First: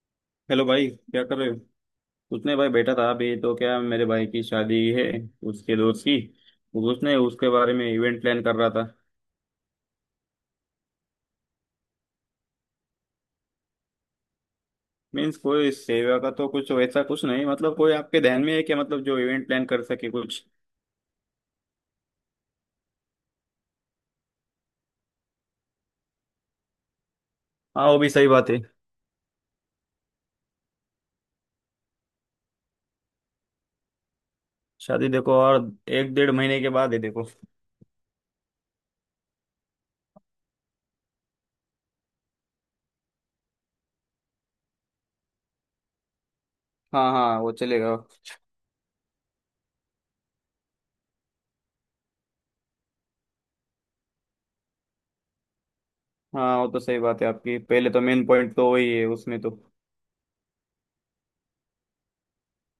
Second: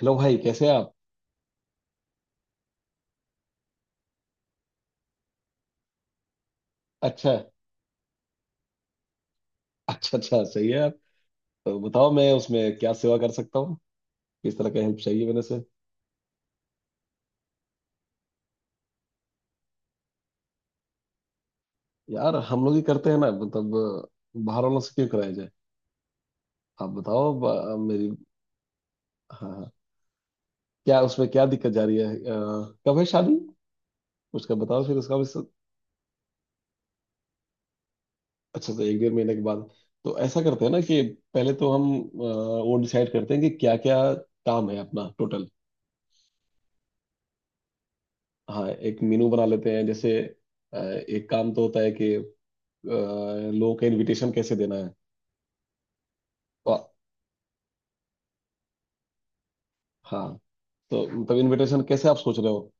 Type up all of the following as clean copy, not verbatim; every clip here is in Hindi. हेलो भाई, हेलो कैसे हैं भाई, आप? क्या कर रहे हो? उसने भाई बैठा था अभी तो, क्या मेरे भाई की शादी है, उसके दोस्त की तो उसने अच्छा। उसके बारे में इवेंट प्लान कर रहा था। अच्छा अच्छा, सही है आप। तो बताओ मैं उसमें क्या सेवा कर सकता हूँ। किस तरह का हेल्प चाहिए मीन्स मेरे से। कोई सेवा का तो कुछ वैसा कुछ नहीं, मतलब कोई आपके ध्यान में है क्या, मतलब जो इवेंट प्लान कर सके कुछ। यार, हम लोग ही करते हैं ना, मतलब। बाहर वालों से क्यों कराया जाए। आप बताओ, हाँ, वो मेरी। भी सही बात है। हाँ, हाँ। क्या उसमें क्या दिक्कत जा रही है? कब है शादी? उसका बताओ, फिर शादी उसका भी देखो, और एक 1.5 महीने के बाद है देखो। अच्छा, तो एक डेढ़ महीने के बाद। तो ऐसा करते हैं ना कि पहले तो हम वो डिसाइड करते हैं कि क्या क्या काम है अपना टोटल। हाँ हाँ, वो चलेगा। हाँ, एक मेनू बना लेते हैं। जैसे एक काम तो होता है कि लोगों का इनविटेशन कैसे देना है। हाँ, वो तो तो, सही बात है आपकी, पहले तो मेन पॉइंट तो वही है उसमें तो। हाँ। तो मतलब इनविटेशन कैसे आप सोच रहे हो?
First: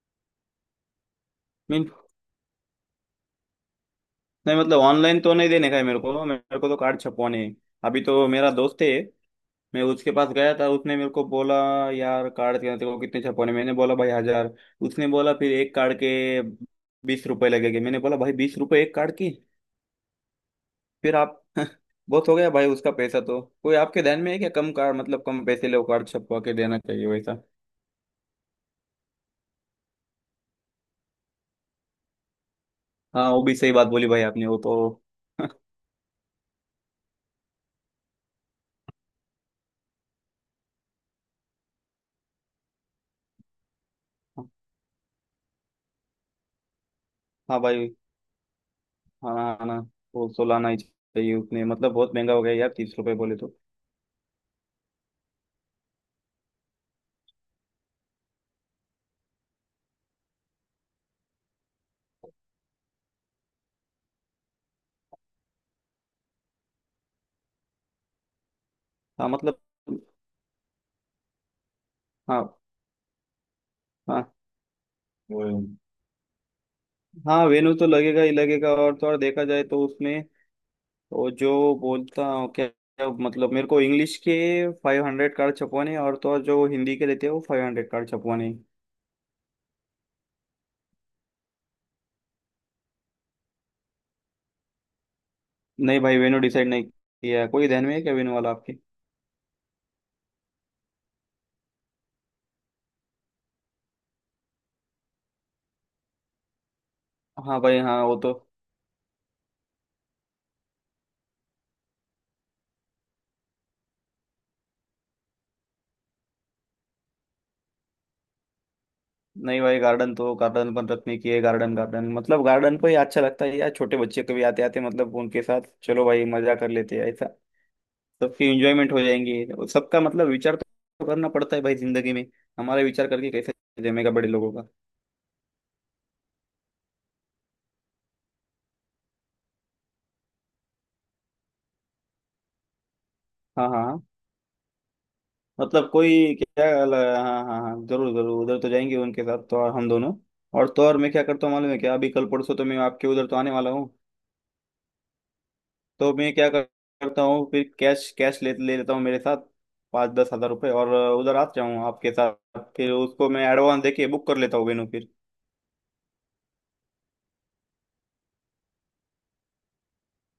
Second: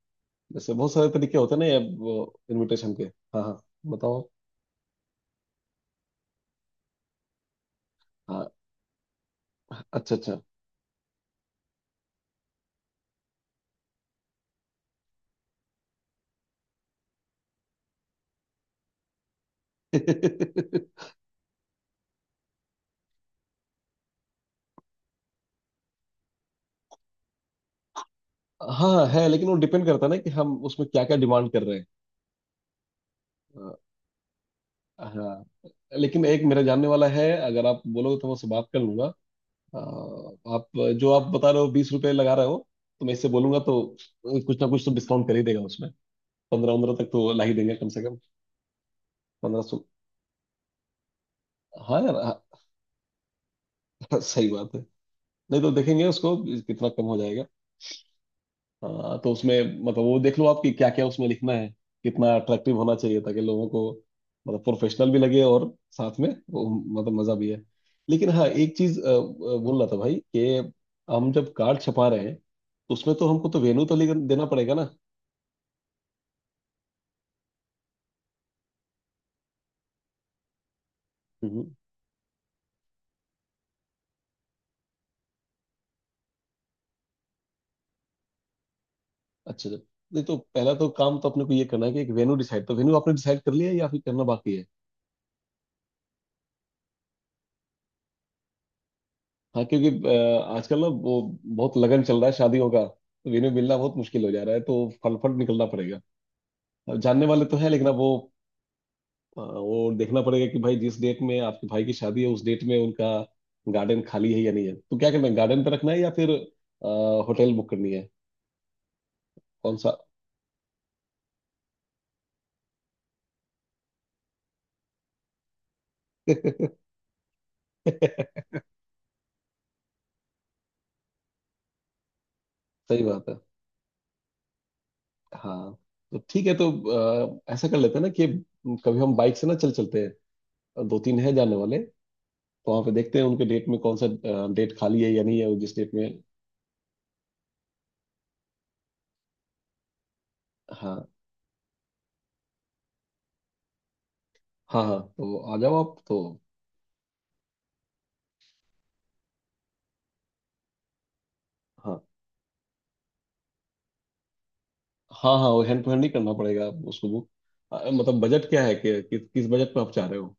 जैसे बहुत सारे तरीके होते हैं मेन ना। इनविटेशन के। हाँ, हाँ, बताओ। नहीं, मतलब ऑनलाइन तो नहीं देने का है, मेरे को तो कार्ड छपवाने हैं। अभी तो हाँ, मेरा दोस्त है, मैं उसके अच्छा पास अच्छा। गया था, उसने मेरे को बोला, यार कार्ड के तेरे को कितने छपवाने? मैंने बोला भाई 1000। उसने बोला फिर एक कार्ड के 20 रुपए लगेंगे। मैंने बोला भाई 20 रुपए एक कार्ड की? फिर आप बहुत हो गया भाई, उसका पैसा तो। कोई आपके ध्यान में है क्या, कम कार्ड मतलब कम पैसे ले, वो कार्ड छपवा के देना चाहिए वैसा। हाँ, है, लेकिन वो डिपेंड करता है ना कि हम उसमें क्या क्या डिमांड कर रहे हैं। हाँ वो भी सही बात बोली भाई आपने, वो तो। हाँ, लेकिन एक मेरा जानने वाला है। अगर आप बोलोगे तो मैं उससे बात कर लूंगा। अ, आप जो आप बता रहे हो 20 रुपए लगा रहे हो, तो मैं इससे बोलूंगा तो कुछ ना कुछ तो डिस्काउंट कर ही देगा उसमें। पंद्रह पंद्रह तक तो ला ही हाँ देंगे कम भाई, से कम। खाना पंद्रह आना सौ वो सो लाना ही चाहिए उसने, मतलब हाँ यार। बहुत महंगा हो गया यार, 30 रुपए बोले तो। हाँ, सही बात है। नहीं तो देखेंगे उसको, कितना कम हो जाएगा। हाँ, तो उसमें मतलब वो देख लो आपकी क्या क्या उसमें लिखना है। कितना अट्रैक्टिव होना चाहिए ताकि लोगों को मतलब प्रोफेशनल भी लगे, और साथ में वो, मतलब मजा भी है। लेकिन हाँ, एक चीज हाँ मतलब, बोल रहा था भाई कि हम जब कार्ड छपा रहे हैं हाँ तो उसमें तो हमको तो वेन्यू तो लेकर देना पड़ेगा ना। हाँ हाँ, वेन्यू तो लगेगा ही लगेगा, और तो और देखा जाए तो उसमें, वो जो हम्म। बोलता हूँ क्या क्या, मतलब मेरे को इंग्लिश के 500 कार्ड छपवाने हैं, और तो और जो हिंदी के रहते हैं वो 500 कार्ड छपवाने हैं। अच्छा अच्छा। नहीं तो पहला तो काम तो अपने को ये करना है कि एक वेन्यू डिसाइड। तो वेन्यू आपने डिसाइड कर लिया है या फिर करना बाकी है? नहीं भाई, वेन्यू डिसाइड नहीं किया है। कोई ध्यान में है क्या वेन्यू वाला आपके? हाँ, क्योंकि आजकल ना वो बहुत लगन चल रहा है शादियों का, तो इन्हें मिलना बहुत मुश्किल हो जा रहा है, तो फटाफट निकलना पड़ेगा। अब जानने वाले तो हाँ है, भाई लेकिन अब हाँ, वो वो तो। वो देखना पड़ेगा कि भाई जिस डेट में आपके भाई की शादी है, उस डेट में उनका गार्डन खाली है या नहीं है। तो क्या करना है, गार्डन पे रखना है या फिर होटल बुक करनी है? नहीं कौन भाई, सा। गार्डन तो गार्डन बन रखने की है, गार्डन गार्डन मतलब गार्डन को ही अच्छा लगता है यार, छोटे बच्चे कभी आते आते, मतलब उनके साथ चलो भाई मजा कर लेते हैं ऐसा। सही सबकी इंजॉयमेंट हो जाएंगी, और सबका मतलब विचार तो करना पड़ता है भाई जिंदगी में, हमारे विचार बात करके है। कैसे जमेगा बड़े लोगों का। हाँ, तो ठीक है। तो ऐसा कर लेते हैं ना कि कभी हम बाइक से ना चल चलते हैं। दो तीन है जाने वाले। तो वहाँ पे देखते हैं उनके डेट हाँ में हाँ कौन हाँ। सा डेट खाली है या नहीं है, जिस मतलब डेट में। कोई क्या, हाँ हाँ हाँ जरूर जरूर, उधर तो जाएंगे उनके साथ तो, और हम दोनों, और तो और हाँ, मैं क्या करता हूँ मालूम है क्या, अभी कल परसों तो मैं आपके उधर तो आने वाला हूँ। हाँ, हाँ, तो आ जाओ आप तो तो। करता हूँ फिर कैश कैश ले ले लेता हूँ मेरे साथ, 5-10 हजार रुपये, और उधर आ जाऊँ हाँ, आपके साथ, फिर उसको मैं एडवांस देके बुक कर लेता हूँ वेन्यू फिर। हाँ, हाँ, वो हैंड टू हैंड ही करना पड़ेगा उसको बुक। मतलब बजट क्या है कि किस बजट में आप चाह रहे हो?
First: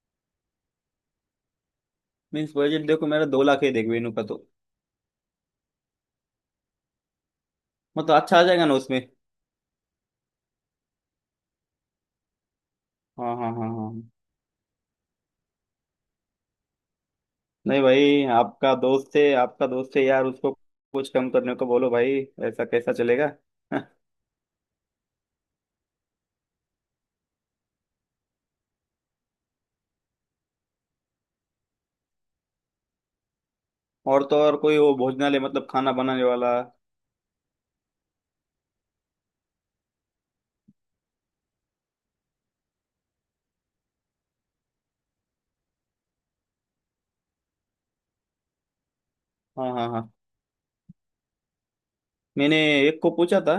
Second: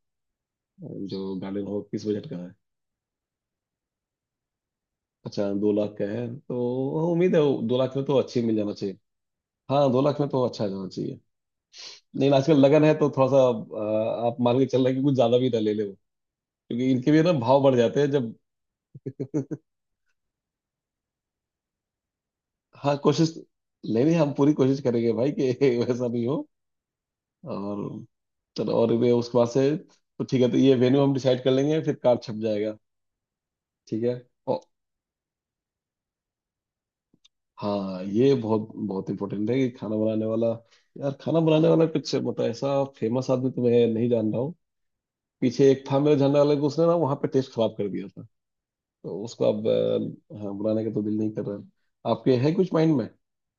जो गार्डन हो, किस बजट का है? मीन्स बजट देखो, मेरा 2 लाख है देख वेन्यू का तो। अच्छा, 2 लाख का है? तो उम्मीद है वो 2 लाख में मतलब तो अच्छा अच्छी आ मिल जाएगा जाना ना चाहिए। उसमें? हाँ, 2 लाख में तो अच्छा जाना चाहिए। नहीं, आजकल लगन है तो थोड़ा हाँ सा हाँ हाँ हाँ। आप मान के चल रहे हैं कि कुछ ज्यादा भी ना ले ले वो, क्योंकि इनके भी ना भाव बढ़ नहीं जाते हैं भाई, जब। आपका दोस्त है, आपका दोस्त है यार, उसको कुछ कम करने को बोलो भाई, ऐसा कैसा हाँ, चलेगा? कोशिश, नहीं नहीं, हम पूरी कोशिश करेंगे भाई कि वैसा नहीं हो। और चलो, और ये उसके बाद से। तो ठीक है, तो ये वेन्यू हम डिसाइड कर लेंगे, फिर कार्ड छप जाएगा। ठीक है। और तो और और कोई वो भोजनालय, मतलब खाना बनाने वाला। हाँ, ये बहुत बहुत इंपॉर्टेंट है कि खाना बनाने वाला। यार खाना बनाने वाला कुछ मतलब ऐसा फेमस आदमी तो मैं नहीं जान रहा हूँ। पीछे एक था मेरे जानने वाले को, उसने ना वहाँ पे टेस्ट खराब कर दिया था, तो उसको अब हाँ हाँ हाँ, हाँ, बुलाने का तो दिल नहीं कर रहा है। आपके है मैंने कुछ माइंड एक में? को पूछा था।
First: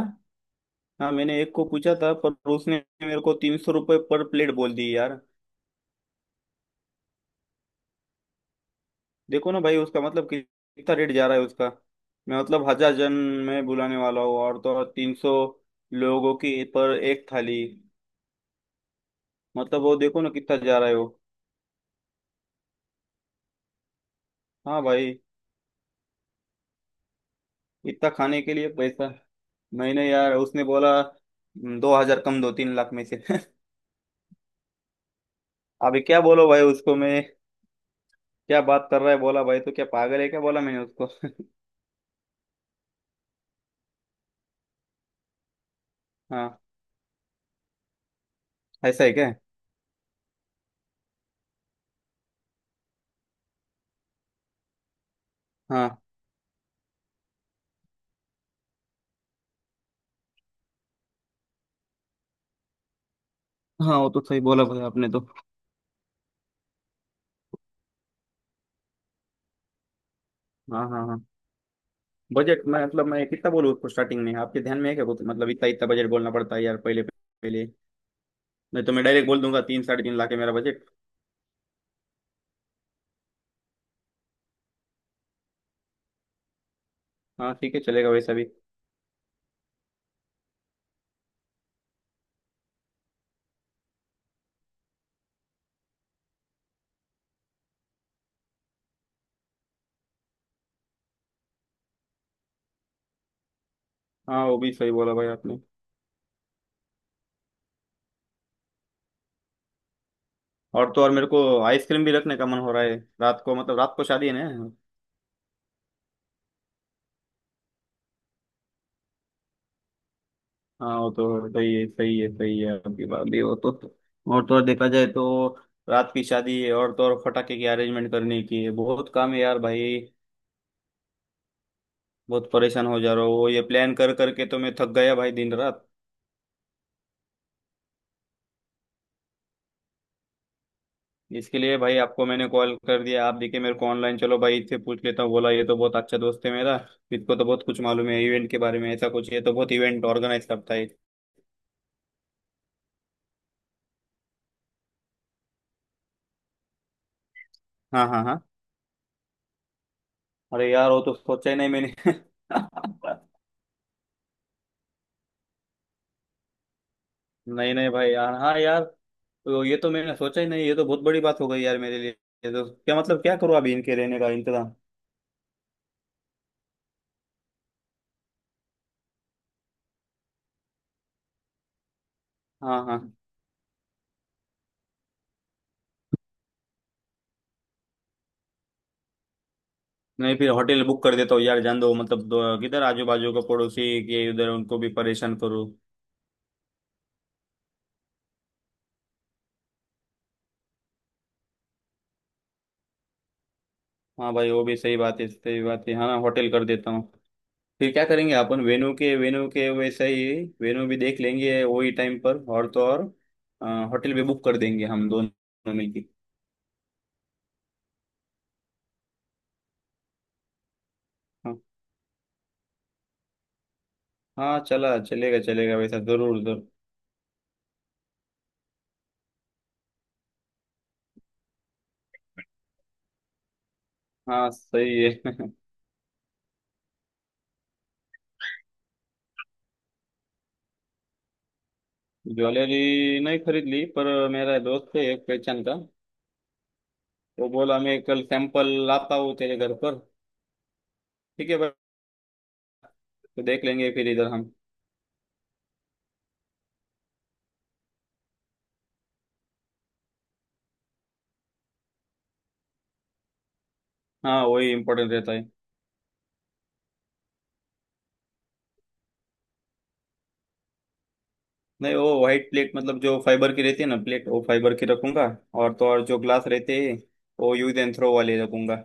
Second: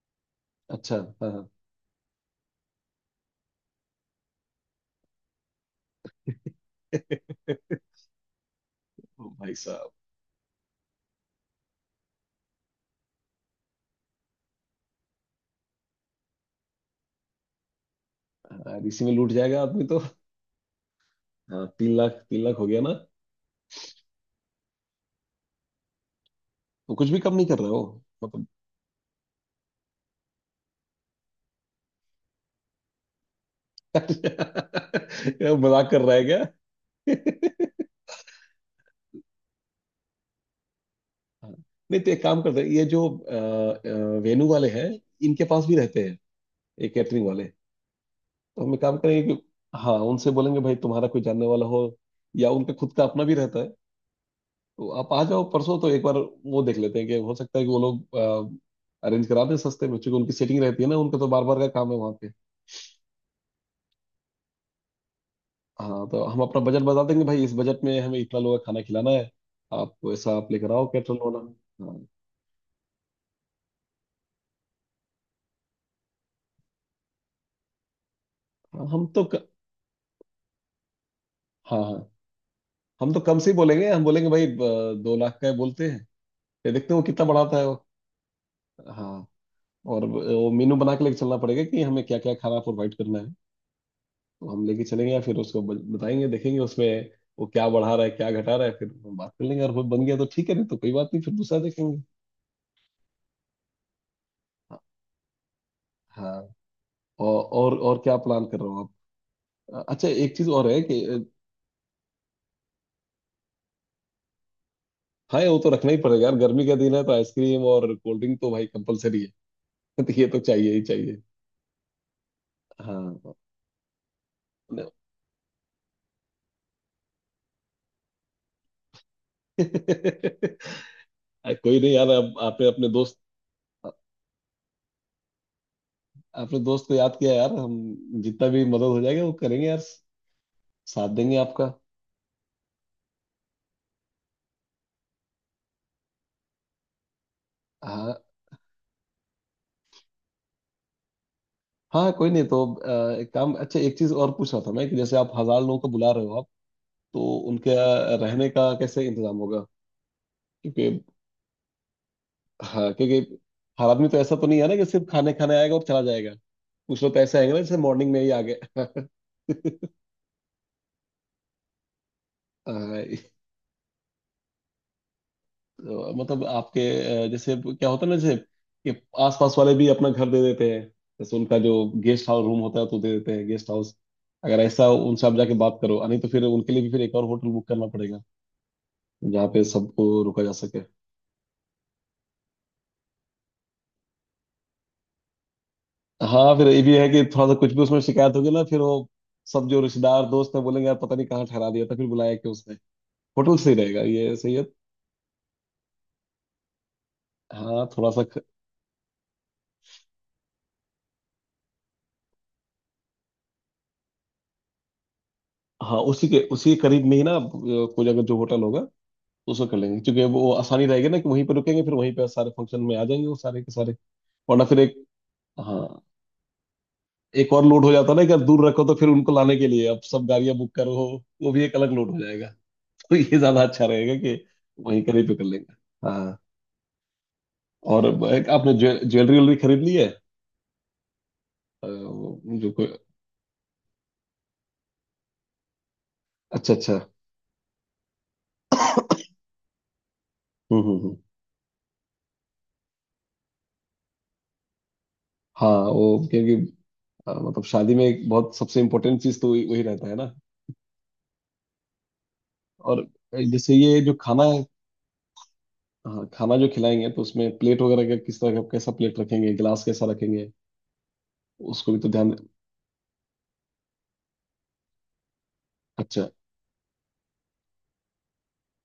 अच्छा। हाँ हाँ, मैंने हाँ। एक को पूछा था, पर उसने मेरे को 300 रुपये पर प्लेट बोल दी यार। ओ देखो भाई ना भाई साहब। उसका मतलब कितना रेट जा रहा है उसका। मैं मतलब 1000 जन में बुलाने वाला हूँ, और तो और 300 लोगों की पर एक थाली। हाँ, इसी में लूट जाएगा मतलब आदमी वो तो। देखो ना कितना जा रहा है वो। हाँ, 3 लाख 3 लाख हो गया ना। हाँ भाई, तो कुछ भी कम नहीं कर रहे हो? इतना खाने मतलब। के लिए पैसा। मैंने, यार उसने बोला, 2000 कम दो 3 लाख में से।" क्या मजाक कर अभी रहा क्या है बोलो भाई उसको मैं, क्या। क्या बात कर रहा है, बोला भाई तो क्या पागल है क्या, बोला मैंने उसको। नहीं तो एक काम करते हैं। ये जो वेनू वाले हैं इनके पास भी रहते हैं हाँ, ये कैटरिंग वाले। तो हम एक काम ऐसा है क्या? करेंगे कि हाँ उनसे बोलेंगे भाई, तुम्हारा कोई जानने वाला हो या उनका खुद का अपना भी रहता है, तो आप आ जाओ परसों तो एक हाँ बार। वो देख लेते हैं कि हो सकता है कि वो लोग अरेंज करा दें सस्ते में, क्योंकि उनकी सेटिंग रहती है ना, उनका तो बार बार का काम है वहाँ पे। हाँ, वो तो सही बोला भाई आपने तो। हाँ, तो हम अपना बजट बता देंगे भाई, इस बजट में हमें इतना लोगों का खाना खिलाना है। आप वैसा आप लेकर आओ हाँ हाँ कैटरल हाँ, वाला। हाँ। बजट मैं मतलब मैं कितना बोलूँ उसको स्टार्टिंग में, आपके ध्यान में है क्या कुछ, मतलब इतना इतना बजट बोलना पड़ता है यार पहले पहले? नहीं हाँ, तो मैं हम तो। डायरेक्ट बोल दूंगा 3, 3.5 लाख है मेरा बजट। हाँ, हाँ, हम तो कम से ही बोलेंगे। हम बोलेंगे भाई 2 लाख का है बोलते हैं, फिर देखते हैं वो कितना हाँ बढ़ाता है वो। ठीक है, चलेगा वैसा भी। हाँ। और वो मेनू बना के लेके चलना पड़ेगा कि हमें क्या क्या खाना प्रोवाइड करना है। तो हम लेके चलेंगे या फिर उसको बताएंगे, देखेंगे उसमें वो क्या बढ़ा रहा है, क्या घटा रहा है। फिर हम बात कर लेंगे और वो बन गया तो ठीक है, नहीं तो कोई बात नहीं, फिर दूसरा देखेंगे। हाँ वो भी हाँ। सही बोला भाई आपने। हाँ, और क्या प्लान कर रहे हो आप? अच्छा, एक चीज और है और तो कि और मेरे को आइसक्रीम भी रखने का मन हो रहा है, रात को, मतलब रात को शादी है ना। हाँ, वो तो रखना ही पड़ेगा यार, गर्मी का दिन है तो आइसक्रीम और कोल्ड ड्रिंक तो भाई कंपलसरी है। तो ये तो चाहिए ही हाँ वो चाहिए। तो सही है सही है सही है, आपकी बात हाँ। भी वो तो। और तो और देखा जाए तो रात की शादी है, और तो और फटाके की अरेंजमेंट करने की है, बहुत काम है यार भाई, अरे कोई नहीं यार, अब बहुत आपने परेशान अपने हो जा दोस्त रहा हूँ ये प्लान कर करके, तो मैं थक गया भाई दिन रात। अपने दोस्त को याद किया यार। हम जितना भी मदद हो जाएगा वो करेंगे यार। साथ देंगे इसके आपका। लिए भाई आपको मैंने कॉल कर दिया, आप देखे मेरे को ऑनलाइन, चलो भाई इससे पूछ लेता हूँ, बोला ये तो बहुत अच्छा दोस्त है मेरा, इसको तो बहुत कुछ मालूम हाँ, है इवेंट के बारे में, ऐसा कुछ, ये तो बहुत इवेंट ऑर्गेनाइज करता है। हाँ, कोई नहीं, तो एक काम। अच्छा, एक चीज और पूछ रहा था मैं कि जैसे आप 1000 लोगों को बुला रहे हो आप, तो उनके हाँ हाँ हाँ, रहने का कैसे इंतजाम होगा? अरे क्योंकि यार वो तो सोचा ही नहीं मैंने। हाँ, क्योंकि हर आदमी तो ऐसा तो नहीं है ना कि सिर्फ खाने खाने आएगा और चला जाएगा। कुछ लोग तो ऐसे आएंगे ना, नहीं जैसे नहीं भाई मॉर्निंग में ही यार, आ हाँ यार, तो ये तो मैंने सोचा ही नहीं, ये तो बहुत बड़ी बात हो गई यार मेरे लिए, ये तो क्या, गए। मतलब क्या करूँ अभी इनके रहने का इंतजाम। तो मतलब आपके जैसे क्या होता है ना, जैसे कि आसपास वाले भी अपना घर दे देते हैं। जैसे उनका जो गेस्ट हाउस रूम होता हाँ है तो हाँ, दे देते हैं गेस्ट हाउस। अगर ऐसा उनसे आप जाके बात करो, नहीं तो फिर उनके लिए भी फिर एक और होटल बुक करना पड़ेगा जहाँ पे सबको नहीं रुका फिर जा सके। होटल बुक कर देता हूँ यार, जान दो, मतलब दो, किधर आजू बाजू का पड़ोसी के उधर उनको भी परेशान करूँ। हाँ, फिर ये भी है कि थोड़ा सा कुछ भी उसमें शिकायत होगी ना, फिर वो सब जो रिश्तेदार दोस्त है बोलेंगे यार पता नहीं कहाँ ठहरा दिया था, फिर बुलाया क्यों उसने। होटल सही रहेगा, हाँ ये भाई, सही वो है। भी सही बात है सही बात है, हाँ होटल कर देता हूँ। हाँ, फिर क्या थोड़ा सा करेंगे अपन, वेन्यू के वैसे ही वेन्यू भी देख लेंगे वही टाइम पर, और तो और होटल भी बुक कर देंगे हम दोनों हाँ, मिलके। उसी के करीब में ही ना कोई अगर जो होटल होगा उसको कर लेंगे, क्योंकि वो आसानी रहेगी ना कि वहीं पे हाँ रुकेंगे फिर वहीं पे सारे फंक्शन में आ जाएंगे वो सारे के सारे। हाँ, वरना फिर चला एक, चलेगा चलेगा वैसा, हाँ, जरूर जरूर। एक और लोड हो जाता है ना कि अगर दूर रखो तो फिर उनको लाने के लिए अब सब गाड़ियां बुक करो, वो भी एक अलग लोड हो जाएगा। तो ये ज्यादा अच्छा रहेगा कि हाँ वहीं सही करीब पे है। कर लेंगे। हाँ। और एक आपने ज्वेलरी व्वेलरी खरीद ली है? वो जो ज्वेलरी कोई। नहीं खरीद ली, पर मेरा दोस्त है एक पहचान का, अच्छा अच्छा। वो बोला मैं कल सैंपल लाता हूँ तेरे घर पर। हम्म हम्म हम्म। ठीक है भाई, तो देख लेंगे फिर इधर हम। हाँ, वो क्योंकि मतलब शादी में एक बहुत सबसे इम्पोर्टेंट चीज तो वही वही रहता है ना। और जैसे ये जो हाँ खाना, वही इम्पोर्टेंट रहता है। हाँ खाना जो खिलाएंगे तो उसमें प्लेट वगैरह का किस तरह का कैसा प्लेट रखेंगे, गिलास कैसा रखेंगे, उसको नहीं, भी तो वो ध्यान। व्हाइट प्लेट, मतलब जो फाइबर की रहती है ना प्लेट, वो फाइबर की रखूंगा, और तो और जो अच्छा ग्लास रहते हैं वो यूज एंड थ्रो वाले रखूंगा।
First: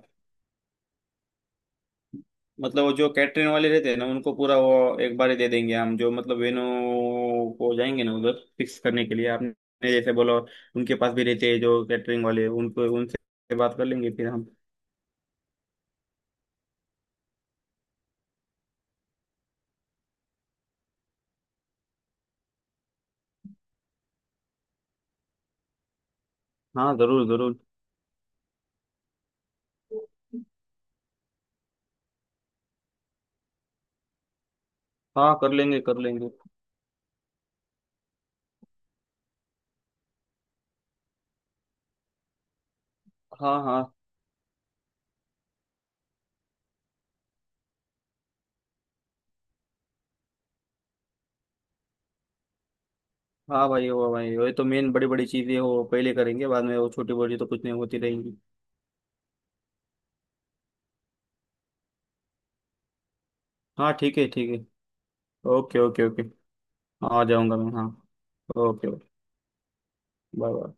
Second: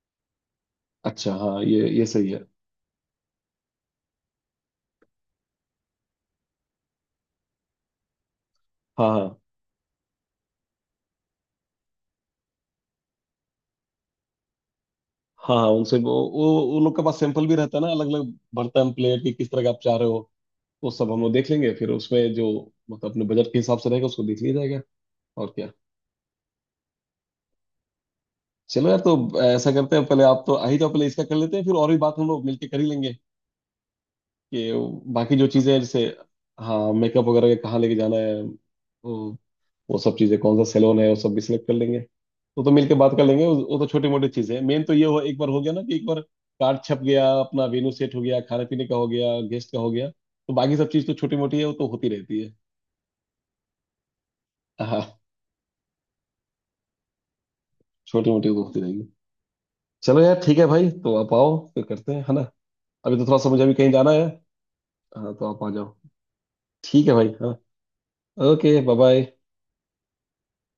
अच्छा। हाँ, ये सही है। मतलब वो जो कैटरिंग वाले रहते हैं ना, उनको पूरा वो एक बार ही दे देंगे हम, जो मतलब वेन्यू को जाएंगे ना उधर फिक्स करने हाँ, के हाँ, लिए आपने जैसे बोला, उनके पास भी रहते हैं जो कैटरिंग वाले, उनको उनसे बात कर लेंगे फिर हम। हाँ, हाँ, उनसे वो लोग के पास सैंपल भी रहता है ना अलग अलग बर्तन प्लेट की किस तरह का आप चाह रहे हो। वो सब हम लोग देख लेंगे फिर उसमें जो मतलब अपने बजट के हिसाब से रहेगा उसको देख लिया जाएगा। और क्या। हाँ जरूर जरूर। चलो यार, तो ऐसा करते हैं पहले आप तो आ ही जाओ, पहले इसका कर लेते हैं, फिर और भी बात हम लोग मिलके कर ही लेंगे कि बाकी हाँ, जो कर चीज़ें हैं, लेंगे कर जैसे लेंगे। हाँ मेकअप वगैरह का कहाँ लेके जाना है, वो सब चीजें, कौन सा सैलून है, वो सब भी सिलेक्ट कर लेंगे। वो तो मिलके बात कर लेंगे। वो हाँ वो तो हाँ, छोटी मोटी चीजें हैं, मेन तो ये। हो एक बार हो गया ना कि एक बार कार्ड छप गया, अपना वेन्यू सेट हो गया, खाने पीने का हो गया, गेस्ट का हो गया, तो बाकी सब चीज तो छोटी मोटी है, वो तो होती रहती है। हाँ भाई वो भाई वही तो मेन बड़ी हाँ, बड़ी चीजें वो पहले करेंगे, बाद में वो छोटी मोटी तो कुछ नहीं, होती छोटी रहेंगी। मोटी तो होती रहेगी। चलो यार ठीक है भाई, तो आप आओ फिर करते हैं, है ना। अभी तो थोड़ा सा मुझे अभी कहीं हाँ जाना ठीक है। है ठीक है। हाँ, तो आप आ ओके जाओ। Okay okay. ठीक है आ भाई। जाऊंगा हाँ, मैं, हाँ। Okay, okay bye okay. Bye. Bye bye.